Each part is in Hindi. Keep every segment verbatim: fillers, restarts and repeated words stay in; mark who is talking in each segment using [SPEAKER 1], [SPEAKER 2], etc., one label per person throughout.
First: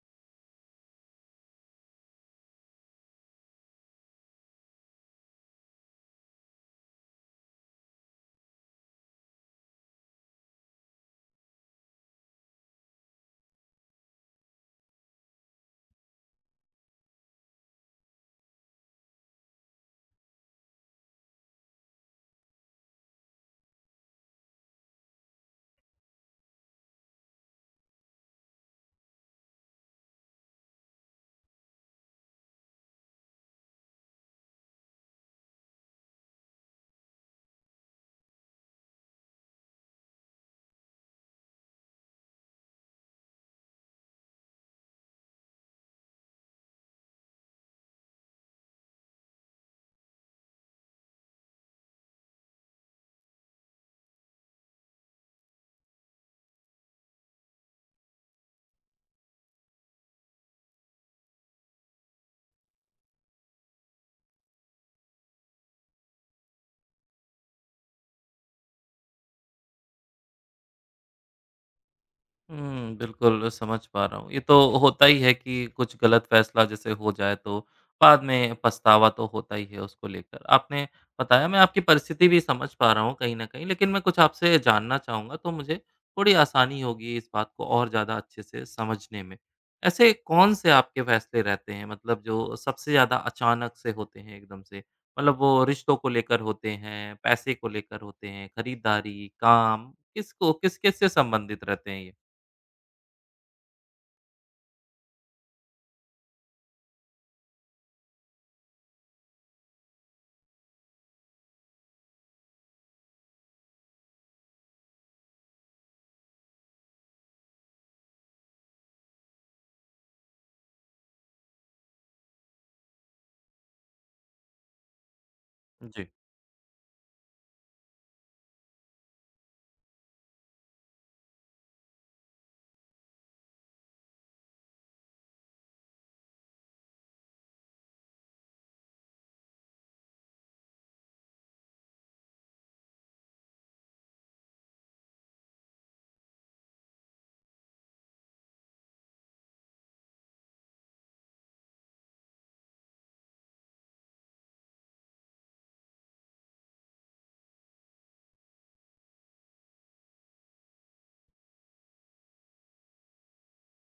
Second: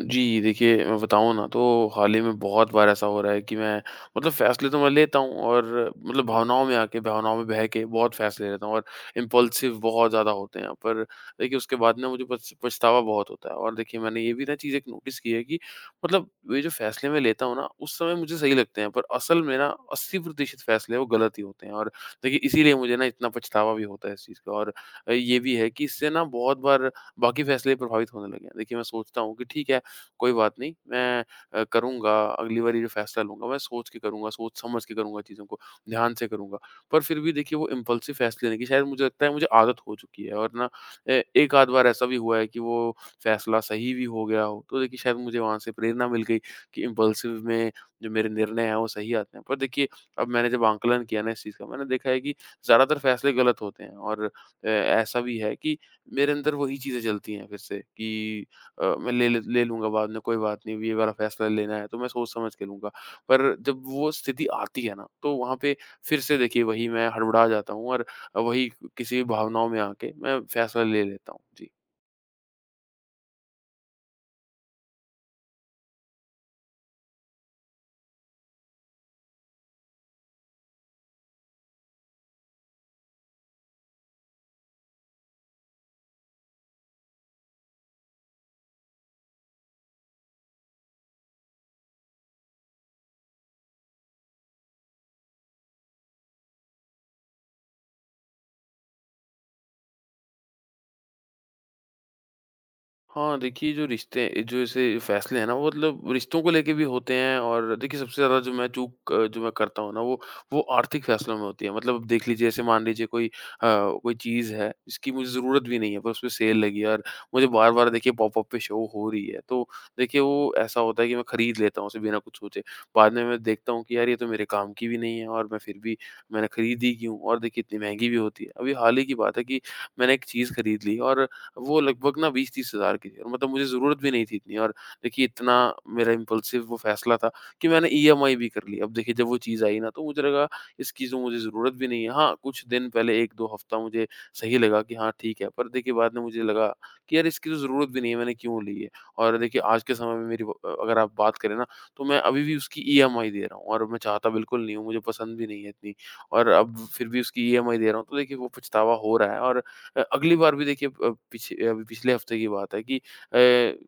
[SPEAKER 1] जी, देखिए, मैं बताऊँ ना तो हाल ही में बहुत बार ऐसा हो रहा है कि मैं मतलब फ़ैसले तो मैं लेता हूँ और मतलब भावनाओं में आके, भावनाओं में बह के बहुत फ़ैसले लेता हूँ और इम्पल्सिव बहुत ज़्यादा होते हैं। पर देखिए उसके बाद ना मुझे पछ पछतावा बहुत होता है और देखिए मैंने ये भी ना चीज़ एक नोटिस की है कि मतलब ये जो फ़ैसले मैं लेता हूँ ना, उस समय मुझे सही लगते हैं पर असल में ना अस्सी प्रतिशत फ़ैसले वो गलत ही होते हैं और देखिए इसीलिए मुझे ना इतना पछतावा भी होता है इस चीज़ का। और ये भी है कि इससे ना बहुत बार बाकी फ़ैसले प्रभावित होने लगे हैं। देखिए, मैं सोचता हूँ कि ठीक है, कोई बात नहीं, मैं अ, करूँगा, अगली बारी जो फ़ैसला लूँगा मैं सोच के करूँगा, सोच समझ के करूँगा चीज़ों को, ध्यान से करूँगा। पर फिर भी देखिए वो इम्पल्सिव फ़ैसले लेने की शायद मुझे लगता है मुझे आदत हो चुकी है और ना ए एक आध बार ऐसा भी हुआ है कि वो फ़ैसला सही भी हो गया हो, तो देखिए शायद मुझे वहाँ से प्रेरणा मिल गई कि इम्पल्सिव में जो मेरे निर्णय हैं वो सही आते हैं। पर देखिए अब मैंने जब आंकलन किया ना इस चीज़ का, मैंने देखा है कि ज़्यादातर फ़ैसले गलत होते हैं और अ, ऐसा भी है कि मेरे अंदर वही चीज़ें चलती हैं फिर से कि अ, मैं ले ले ले लूँगा बाद में, कोई बात नहीं, ये वाला फैसला लेना है तो मैं सोच समझ के लूँगा। पर जब वो स्थिति आती है ना तो वहाँ पे फिर से देखिए वही मैं हड़बड़ा जाता हूँ और वही किसी भावनाओं में आके मैं फैसला ले लेता हूँ। जी।
[SPEAKER 2] हुँ, बिल्कुल समझ पा रहा हूँ। ये तो होता ही है कि कुछ गलत फ़ैसला जैसे हो जाए तो बाद में पछतावा तो होता ही है उसको लेकर। आपने बताया मैं आपकी परिस्थिति भी समझ पा रहा हूँ कहीं न कहीं, लेकिन मैं कुछ आपसे जानना चाहूँगा तो मुझे थोड़ी आसानी होगी इस बात को और ज़्यादा अच्छे से समझने में। ऐसे कौन-से आपके फ़ैसले रहते हैं मतलब जो सबसे ज़्यादा अचानक से होते हैं एकदम से? मतलब वो रिश्तों को लेकर होते हैं, पैसे को लेकर होते हैं, खरीदारी, काम, किसको किस-किस से संबंधित रहते हैं ये?
[SPEAKER 1] हाँ, देखिए जो रिश्ते जो ऐसे फ़ैसले हैं ना वो मतलब रिश्तों को लेके भी होते हैं और देखिए सबसे ज़्यादा जो मैं चूक अ, जो मैं करता हूँ ना वो वो आर्थिक फ़ैसलों में होती है। मतलब अब देख लीजिए जैसे मान लीजिए कोई अ, कोई चीज़ है जिसकी मुझे ज़रूरत भी नहीं है पर उस पे सेल लगी है और मुझे बार-बार देखिए पॉपअप पे शो हो रही है। तो देखिए वो ऐसा होता है कि मैं खरीद लेता हूँ उसे बिना कुछ सोचे। बाद में मैं देखता हूँ कि यार ये तो मेरे काम की भी नहीं है और मैं फिर भी
[SPEAKER 2] जी,
[SPEAKER 1] मैंने खरीदी क्यों? और देखिए इतनी महँगी भी होती है। अभी हाल ही की बात है कि मैंने एक चीज़ खरीद ली और वो लगभग ना बीस तीस हज़ार की थी और मतलब मुझे ज़रूरत भी नहीं थी इतनी और देखिए इतना मेरा इम्पल्सिव वो फ़ैसला था कि मैंने ई एम आई भी कर ली। अब देखिए जब वो चीज़ आई ना तो मुझे लगा इस चीज़ में मुझे ज़रूरत भी नहीं है। हाँ, कुछ दिन पहले एक दो हफ़्ता मुझे सही लगा कि हाँ, ठीक है, पर देखिए बाद में मुझे लगा कि यार इसकी तो ज़रूरत भी नहीं है, मैंने क्यों ली है? और देखिए आज के समय में मेरी ब अ, अगर आप बात करें ना तो मैं अभी भी उसकी ई एम आई दे रहा हूँ और मैं चाहता बिल्कुल नहीं हूँ, मुझे पसंद भी नहीं है इतनी और अब फिर भी उसकी ई एम आई दे रहा हूँ तो देखिए वो पछतावा हो रहा है और अ, अगली बार भी देखिए अ, पीछे अभी पिछले हफ्ते की बात है कि अ,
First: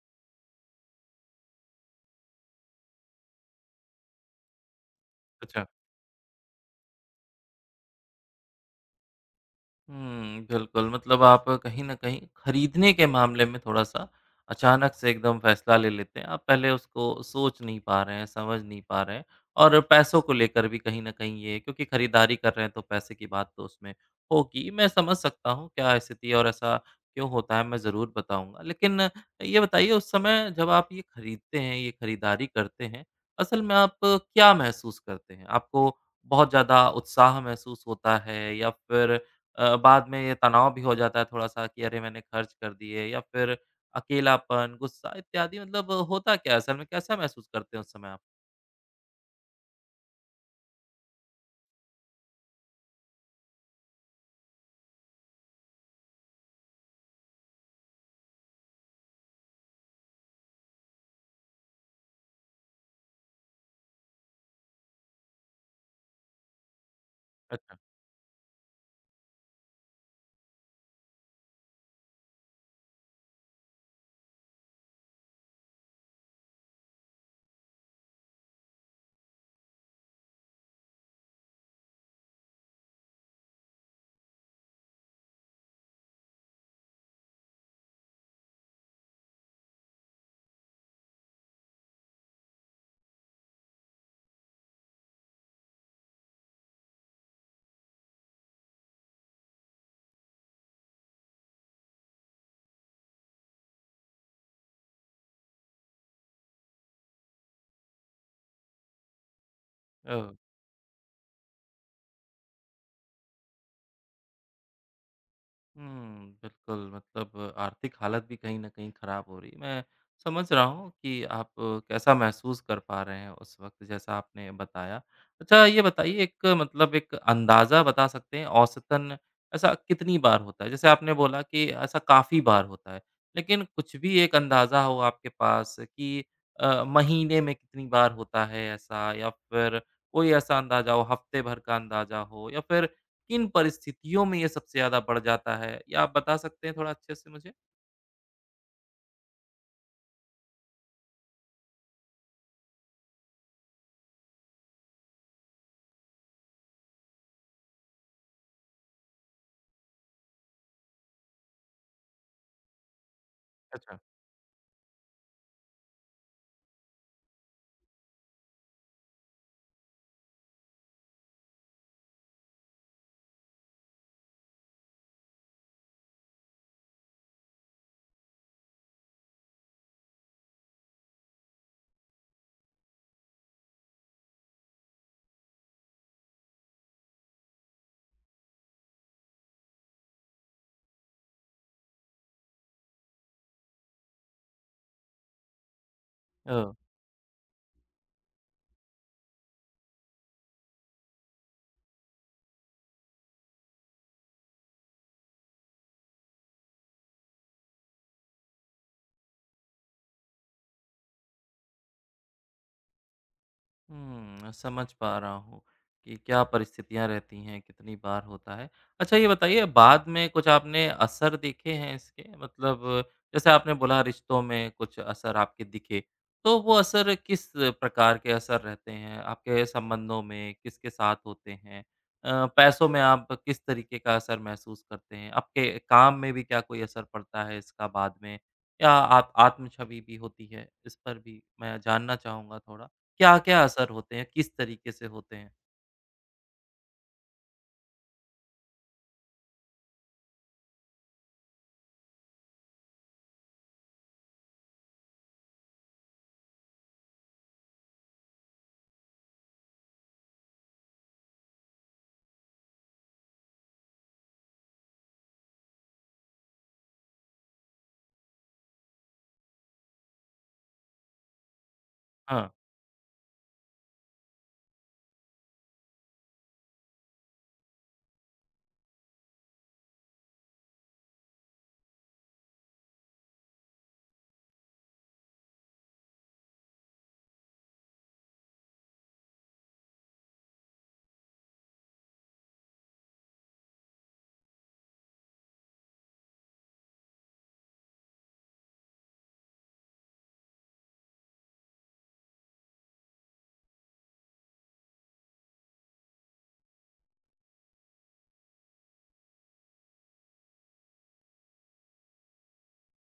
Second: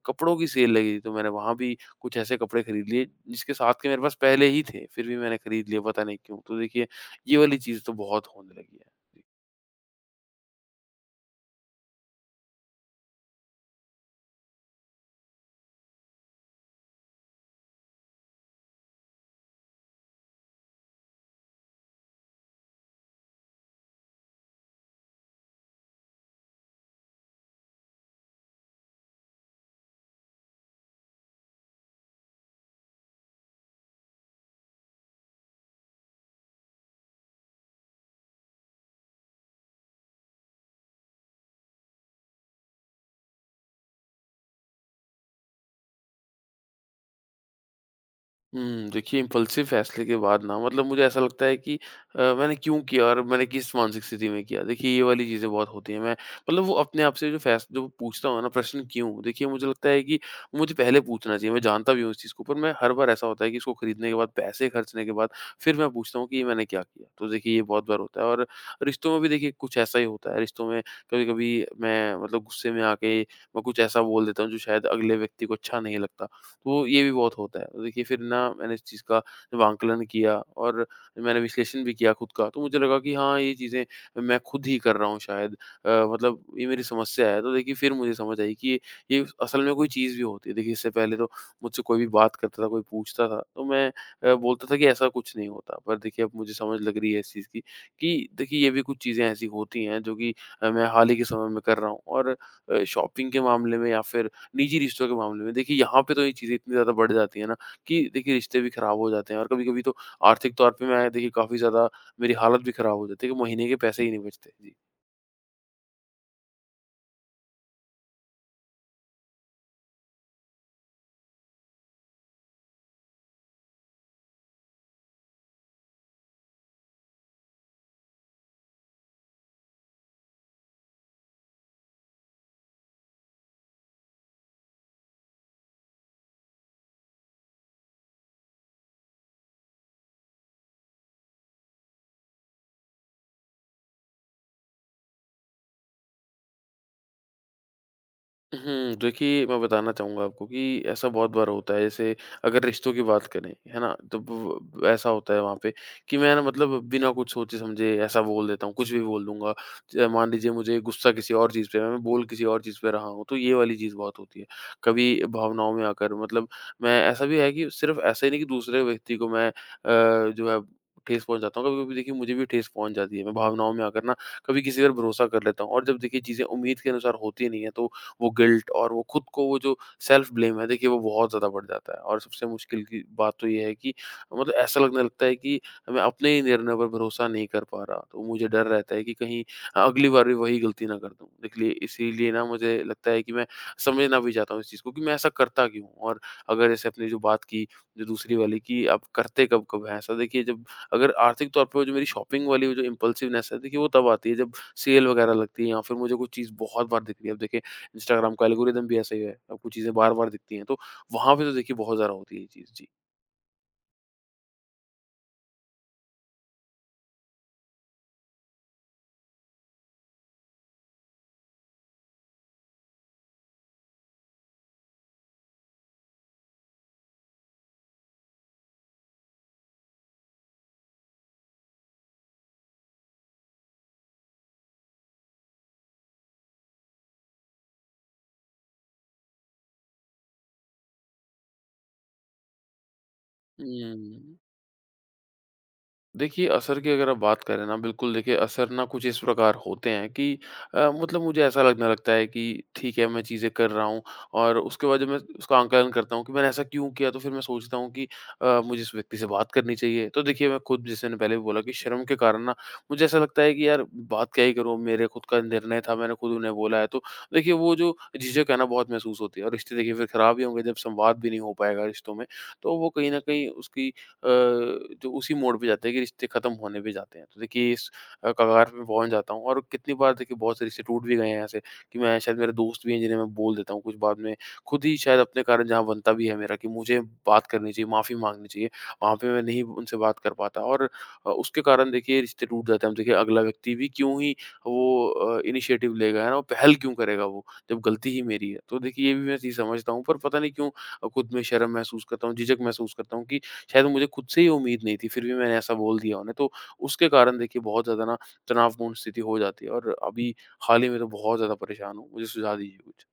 [SPEAKER 1] कपड़ों की सेल लगी थी तो मैंने वहाँ भी कुछ ऐसे कपड़े खरीद लिए जिसके साथ के मेरे पास पहले ही थे, फिर भी मैंने
[SPEAKER 2] अच्छा।
[SPEAKER 1] खरीद लिए पता नहीं क्यों? तो देखिए ये वाली चीज़ तो बहुत होने लगी है। जी।
[SPEAKER 2] हुँ, बिल्कुल। मतलब आप कहीं न कहीं खरीदने के मामले में थोड़ा-सा अचानक से एकदम फैसला ले लेते हैं। आप पहले उसको सोच नहीं पा रहे हैं, समझ नहीं पा रहे हैं और पैसों को लेकर भी कहीं न कहीं ये क्योंकि खरीदारी कर रहे हैं तो पैसे की बात तो उसमें होगी। मैं समझ सकता हूँ क्या स्थिति है और ऐसा क्यों होता है मैं ज़रूर बताऊँगा। लेकिन ये बताइए उस समय जब आप ये खरीदते हैं, ये खरीदारी करते हैं, असल में आप क्या महसूस करते हैं? आपको बहुत ज़्यादा उत्साह महसूस होता है या फिर अ, बाद में ये तनाव भी हो जाता है थोड़ा-सा कि अरे! मैंने खर्च कर दिए या फिर अकेलापन, गुस्सा इत्यादि मतलब होता क्या है असल में? कैसा महसूस करते हैं उस समय आप?
[SPEAKER 1] हुँ, देखिए इम्पल्सिव फैसले के बाद ना मतलब मुझे ऐसा लगता है कि अ, मैंने क्यों किया और मैंने किस मानसिक स्थिति में किया? देखिए ये वाली चीज़ें बहुत होती हैं। मैं मतलब वो अपने आप से जो फैस जो पूछता हूँ ना प्रश्न क्यों? देखिए मुझे लगता है कि मुझे पहले पूछना चाहिए। मैं जानता भी हूँ इस चीज़ को पर मैं हर बार ऐसा होता है कि इसको खरीदने के बाद, पैसे खर्चने के बाद फिर मैं पूछता हूँ कि ये मैंने क्या किया? तो देखिए ये
[SPEAKER 2] अच्छा,
[SPEAKER 1] बहुत बार होता है और रिश्तों में भी देखिए कुछ ऐसा ही होता है। रिश्तों में कभी-कभी मैं मतलब गुस्से में आके मैं कुछ ऐसा बोल देता हूँ जो शायद अगले व्यक्ति को अच्छा नहीं लगता। तो ये भी बहुत होता है। तो देखिए फिर ना मैंने इस चीज़ का जब आंकलन किया और मैंने विश्लेषण भी किया खुद का, तो मुझे लगा कि हाँ, ये चीज़ें मैं खुद ही कर रहा हूँ शायद अ, मतलब ये मेरी समस्या है। तो देखिए फिर मुझे समझ आई कि ये ये असल में कोई चीज़ भी होती है। देखिए इससे पहले तो मुझसे कोई भी बात करता था, कोई पूछता था, तो मैं अ, बोलता था कि ऐसा कुछ नहीं होता। पर देखिए अब मुझे समझ लग रही है इस चीज़ की कि देखिए ये भी कुछ चीज़ें ऐसी होती हैं जो कि अ, मैं हाल ही के समय में कर रहा हूँ और अ, शॉपिंग के मामले में या फिर निजी रिश्तों के मामले में। देखिए यहाँ पे तो ये चीज़ें इतनी ज़्यादा बढ़ जाती है ना कि देखिए रिश्ते भी खराब हो जाते हैं और कभी-कभी तो
[SPEAKER 2] ओह!
[SPEAKER 1] आर्थिक तौर पे मैं देखिए काफ़ी ज़्यादा मेरी हालत भी खराब हो जाती है कि महीने के पैसे ही नहीं बचते। जी।
[SPEAKER 2] हुँ, बिल्कुल मतलब आर्थिक हालत भी कहीं न कहीं ख़राब हो रही है। मैं समझ रहा हूँ कि आप कैसा महसूस कर पा रहे हैं उस वक़्त जैसा आपने बताया। अच्छा ये बताइए एक मतलब एक अंदाज़ा बता सकते हैं औसतन ऐसा कितनी बार होता है? जैसे आपने बोला कि ऐसा काफ़ी बार होता है, लेकिन कुछ भी एक अंदाज़ा हो आपके पास कि अ, महीने में कितनी बार होता है ऐसा या फिर कोई ऐसा अंदाज़ा हो, हफ़्ते भर का अंदाज़ा हो या फिर किन परिस्थितियों में ये सबसे ज़्यादा बढ़ जाता है? या आप बता सकते हैं थोड़ा अच्छे से मुझे?
[SPEAKER 1] हुँ, देखिए, मैं बताना चाहूँगा आपको कि ऐसा बहुत बार होता है, जैसे अगर रिश्तों की बात करें, है ना? तो ब ब- ऐसा होता है वहाँ पे कि मैं ना मतलब बिना कुछ सोचे-समझे ऐसा बोल देता हूँ, कुछ भी बोल दूँगा। ज मान लीजिए मुझे गुस्सा किसी और चीज़ पे है, मैं बोल किसी और चीज़ पे रहा हूँ, तो ये वाली चीज़
[SPEAKER 2] अच्छा।
[SPEAKER 1] बहुत होती है। कभी भावनाओं में आकर मतलब मैं ऐसा भी है कि सिर्फ़ ऐसा ही नहीं कि दूसरे व्यक्ति को मैं अ, जो है ठेस पहुँचाता हूँ, कभी-कभी देखिए मुझे भी ठेस पहुँच जाती है। मैं भावनाओं में आकर ना कभी किसी पर भरोसा कर लेता हूँ और जब देखिए चीज़ें उम्मीद के अनुसार होती नहीं है, तो वो गिल्ट और वो खुद को वो जो सेल्फ ब्लेम है देखिए वो बहुत ज़्यादा बढ़ जाता है और सबसे मुश्किल की बात तो ये है कि मतलब ऐसा लगने लगता है कि मैं अपने ही निर्णय पर भरोसा नहीं कर पा रहा। तो मुझे डर रहता है कि कहीं अगली बार भी वही गलती ना कर दूँ। देखिए इसीलिए ना मुझे लगता है कि मैं समझना भी चाहता हूँ इस चीज़ को कि मैं ऐसा करता क्यों हूँ? और अगर
[SPEAKER 2] अ,
[SPEAKER 1] जैसे आपने जो बात की जो दूसरी वाली कि आप करते कब-कब हैं ऐसा? देखिए जब अगर आर्थिक तौर पे वो जो मेरी शॉपिंग वाली वो जो इम्पल्सिवनेस है देखिए वो तब आती है जब सेल वगैरह लगती है या फिर मुझे कोई चीज़ बहुत बार दिख रही है। अब देखिए इंस्टाग्राम का एल्गोरिदम भी ऐसा ही है, आपको चीज़ें बार-बार दिखती हैं, तो वहाँ पे तो देखिए बहुत ज़्यादा होती है ये चीज़। जी।
[SPEAKER 2] हुँ, समझ पा रहा हूँ कि क्या परिस्थितियाँ रहती हैं, कितनी बार होता है। अच्छा ये बताइए बाद में कुछ आपने असर देखे हैं इसके? मतलब जैसे आपने बोला रिश्तों में कुछ असर आपके दिखे, तो वो असर किस प्रकार के असर रहते हैं? आपके संबंधों में किसके साथ होते हैं? अ, पैसों में आप किस तरीके का असर महसूस करते हैं? आपके काम में भी क्या कोई असर पड़ता है इसका बाद में? या आप आत्म छवि भी होती है? इस पर भी मैं जानना चाहूँगा थोड़ा। क्या-क्या असर होते हैं?
[SPEAKER 1] हुँ।
[SPEAKER 2] किस तरीके से होते हैं?
[SPEAKER 1] देखिए, असर की अगर आप बात करें ना, बिल्कुल देखिए असर ना कुछ इस प्रकार होते हैं कि अ, मतलब मुझे ऐसा लगने लगता है कि ठीक है, मैं चीज़ें कर रहा हूँ और उसके बाद जब मैं उसका आंकलन करता हूँ कि मैंने ऐसा क्यों किया, तो फिर मैं सोचता हूँ कि अ, मुझे इस व्यक्ति से बात करनी चाहिए। तो देखिए, मैं खुद जैसे मैंने पहले भी बोला कि शर्म के कारण ना, मुझे ऐसा लगता है कि यार बात क्या ही करूँ, मेरे खुद का निर्णय था, मैंने खुद उन्हें बोला है। तो देखिए, वो जो झिझक है ना, बहुत महसूस होती है और रिश्ते देखिए फिर खराब ही होंगे जब संवाद भी नहीं हो पाएगा रिश्तों में,
[SPEAKER 2] हाँ।
[SPEAKER 1] तो वो कहीं न कहीं उसकी अ, जो उसी मोड़ पे जाते हैं कि रिश्ते ख़त्म होने पे जाते हैं। तो देखिए इस अ, कगार पे मैं पहुँच जाता हूँ और कितनी बार देखिए बहुत से रिश्ते टूट भी गए हैं ऐसे कि मैं शायद मेरे दोस्त भी हैं जिन्हें मैं बोल देता हूँ कुछ बाद में, खुद ही शायद अपने कारण जहाँ बनता भी है मेरा कि मुझे बात करनी चाहिए, माफ़ी माँगनी चाहिए, वहाँ पे मैं नहीं उनसे बात कर पाता और अ, उसके कारण देखिए रिश्ते टूट जाते हैं। अब देखिए अगला व्यक्ति भी क्यों ही वो अ, इनिशिएटिव लेगा, है ना? वो पहल क्यों करेगा वो, जब गलती ही मेरी है। तो देखिए ये भी मैं चीज़ समझता हूँ पर पता नहीं क्यों अ, खुद में शर्म महसूस करता हूँ, झिझक महसूस करता हूँ कि शायद मुझे खुद से ही उम्मीद नहीं थी, फिर भी मैंने ऐसा बोल दिया उन्हें, तो उसके कारण देखिए बहुत ज़्यादा ना तनावपूर्ण स्थिति हो जाती है और अभी हाल ही में तो बहुत ज़्यादा परेशान हूँ। मुझे सुझाव दीजिए कुछ?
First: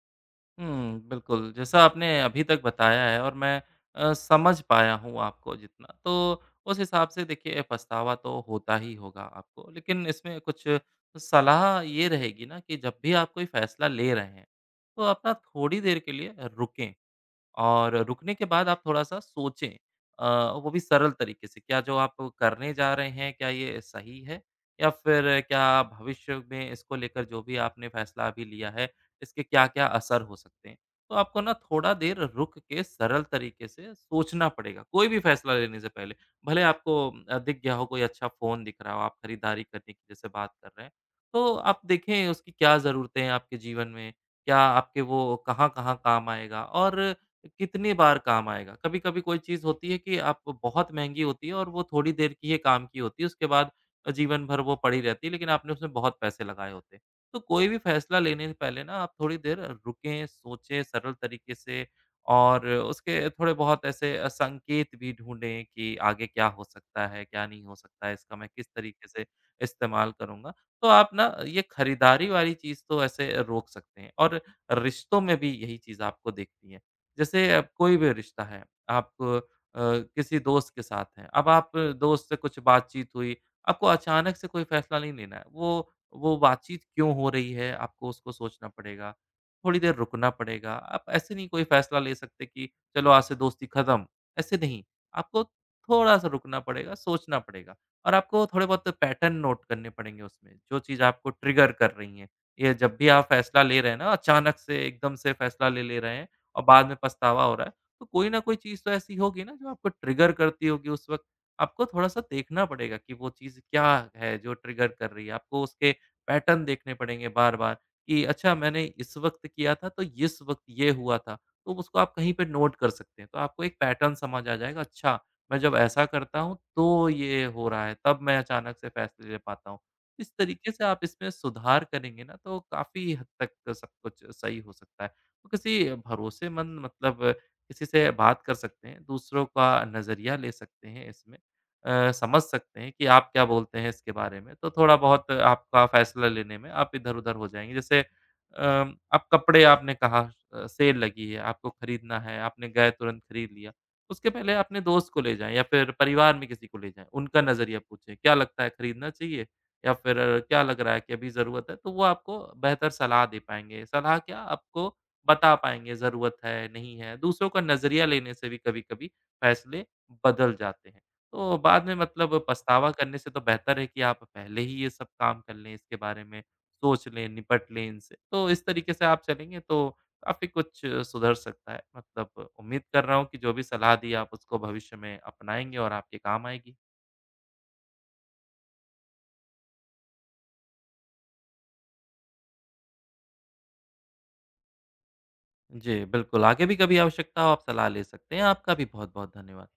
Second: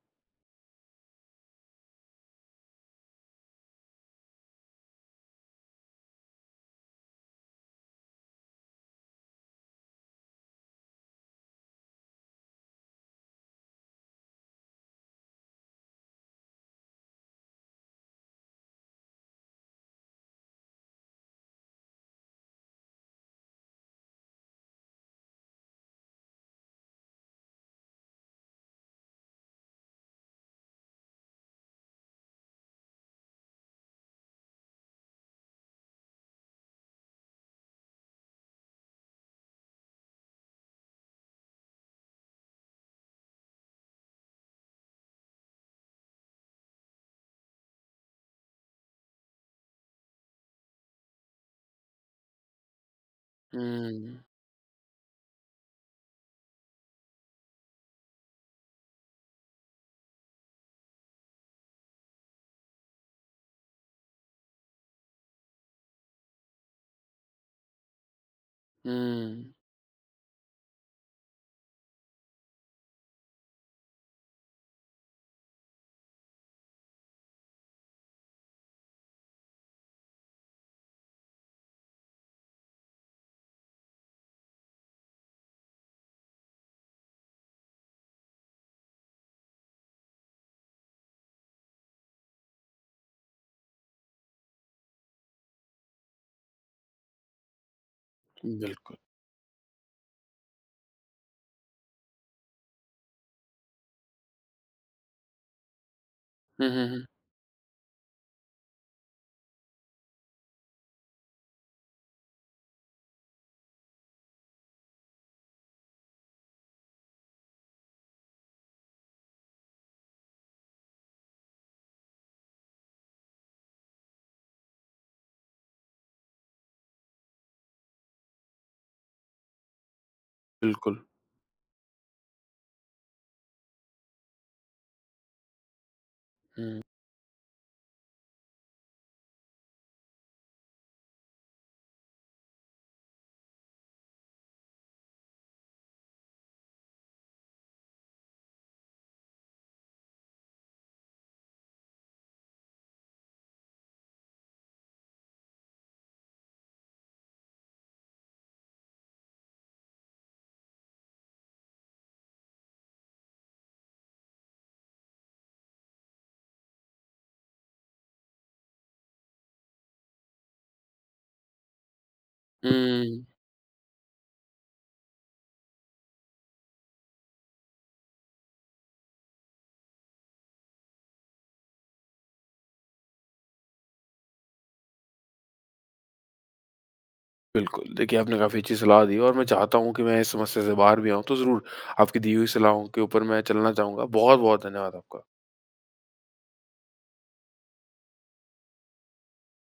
[SPEAKER 2] हुँ, बिल्कुल, जैसा आपने अभी तक बताया है और मैं अ, समझ पाया हूँ आपको जितना, तो उस हिसाब से देखिए पछतावा तो होता ही होगा आपको। लेकिन इसमें कुछ सलाह ये रहेगी ना कि जब भी आप कोई फैसला ले रहे हैं, तो आप ना थोड़ी देर के लिए रुकें। और रुकने के बाद आप थोड़ा-सा सोचें अ, वो भी सरल तरीके से, क्या जो आप करने जा रहे हैं, क्या ये सही है? या फिर क्या भविष्य में इसको लेकर जो भी आपने फैसला अभी लिया है, इसके क्या-क्या असर हो सकते हैं? तो आपको ना थोड़ा देर रुक के सरल तरीके से सोचना पड़ेगा, कोई भी फैसला लेने से पहले। भले आपको अ, दिख गया हो कोई अच्छा फ़ोन दिख रहा हो, आप खरीदारी करने की जैसे बात कर रहे हैं, तो आप देखें उसकी क्या ज़रूरतें हैं आपके जीवन में? क्या आपके वो कहाँ-कहाँ काम आएगा? और कितनी बार काम आएगा? कभी-कभी कोई चीज़ होती है कि आप बहुत महँगी होती है और वो थोड़ी देर की ही काम की होती है, उसके बाद अ,
[SPEAKER 1] हुँ,
[SPEAKER 2] जीवन भर वो पड़ी रहती है, लेकिन आपने उसमें बहुत पैसे लगाए होते हैं। तो कोई भी फैसला लेने से पहले ना आप थोड़ी देर रुकें, सोचें सरल तरीके से और उसके थोड़े बहुत ऐसे अ, संकेत भी ढूँढें कि आगे क्या हो सकता है, क्या नहीं हो सकता है, इसका मैं किस
[SPEAKER 1] हुँ,
[SPEAKER 2] तरीके से इस्तेमाल करूँगा। तो आप ना ये खरीदारी वाली चीज़ तो ऐसे रोक सकते हैं और रिश्तों में भी यही चीज़ आपको दिखती है। जैसे अब कोई भी रिश्ता है, आप अ, किसी दोस्त के साथ हैं, अब आप दोस्त से कुछ बातचीत हुई, आपको अचानक से कोई फ़ैसला नहीं लेना है। वो वो बातचीत क्यों हो रही है, आपको उसको सोचना पड़ेगा, थोड़ी देर रुकना पड़ेगा। आप ऐसे नहीं कोई फ़ैसला ले सकते कि चलो आज से दोस्ती खत्म, ऐसे नहीं। आपको थोड़ा-सा रुकना पड़ेगा, सोचना पड़ेगा और आपको थोड़े बहुत
[SPEAKER 1] बिल्कुल।
[SPEAKER 2] पैटर्न नोट करने पड़ेंगे उसमें, जो चीज़ आपको ट्रिगर कर रही हैं। ये जब भी आप फ़ैसला ले रहे हैं ना, अचानक से एकदम से फ़ैसला ले ले रहे हैं और
[SPEAKER 1] हुँ, हुँ,
[SPEAKER 2] बाद में
[SPEAKER 1] हुँ,
[SPEAKER 2] पछतावा हो रहा है। तो कोई ना कोई चीज़ तो ऐसी होगी ना जो आपको ट्रिगर करती होगी उस वक़्त। आपको थोड़ा-सा देखना पड़ेगा कि वो चीज़ क्या है जो ट्रिगर कर रही है। आपको उसके पैटर्न देखने पड़ेंगे बार-बार कि अच्छा मैंने इस वक़्त किया था तो इस वक़्त ये हुआ था। तो उसको आप कहीं पे नोट कर सकते हैं। तो आपको एक पैटर्न समझ आ जाएगा अच्छा मैं जब ऐसा करता हूँ तो ये हो रहा है, तब मैं अचानक से फ़ैसले ले पाता हूँ। इस तरीके से
[SPEAKER 1] बिल्कुल।
[SPEAKER 2] आप इसमें सुधार करेंगे ना तो काफ़ी हद तक सब कुछ सही हो सकता है। तो किसी भरोसेमंद
[SPEAKER 1] हुँ,
[SPEAKER 2] मतलब किसी से बात कर सकते हैं, दूसरों का नज़रिया ले सकते हैं इसमें। अ, समझ सकते हैं कि आप क्या बोलते हैं इसके बारे में, तो थोड़ा बहुत आपका फ़ैसला लेने में आप इधर-उधर हो जाएँगे। जैसे अम, आप कपड़े आपने कहा अ, सेल लगी है, आपको खरीदना है, आपने गए तुरंत खरीद लिया। उसके पहले अपने दोस्त को ले जाएँ या फिर परिवार में किसी को ले जाएँ, उनका नज़रिया पूछें, क्या लगता है खरीदना चाहिए? या फिर क्या लग रहा है कि अभी ज़रूरत है? तो वो आपको बेहतर सलाह दे पाएँगे। सलाह क्या आपको बता पाएँगे ज़रूरत है, नहीं है। दूसरों का नज़रिया लेने से भी कभी-कभी फैसले बदल जाते हैं। तो बाद में मतलब पछतावा करने
[SPEAKER 1] हुँ,
[SPEAKER 2] से तो बेहतर है कि आप पहले ही ये सब काम कर लें, इसके बारे में सोच लें, निपट लें इनसे। तो इस तरीके से आप चलेंगे तो काफ़ी कुछ सुधर सकता है। मतलब उम्मीद कर रहा हूँ कि जो भी सलाह दी आप उसको भविष्य में अपनाएँगे और आपके काम आएगी।
[SPEAKER 1] बिल्कुल। देखिए, आपने काफ़ी अच्छी सलाह दी और मैं चाहता हूँ कि मैं इस समस्या से बाहर भी आऊँ, तो ज़रूर आपकी दी हुई सलाहों के ऊपर मैं चलना चाहूँगा। बहुत-बहुत धन्यवाद आपका।
[SPEAKER 2] जी, बिल्कुल। आगे भी कभी आवश्यकता हो आप सलाह ले सकते हैं। आपका भी बहुत-बहुत धन्यवाद।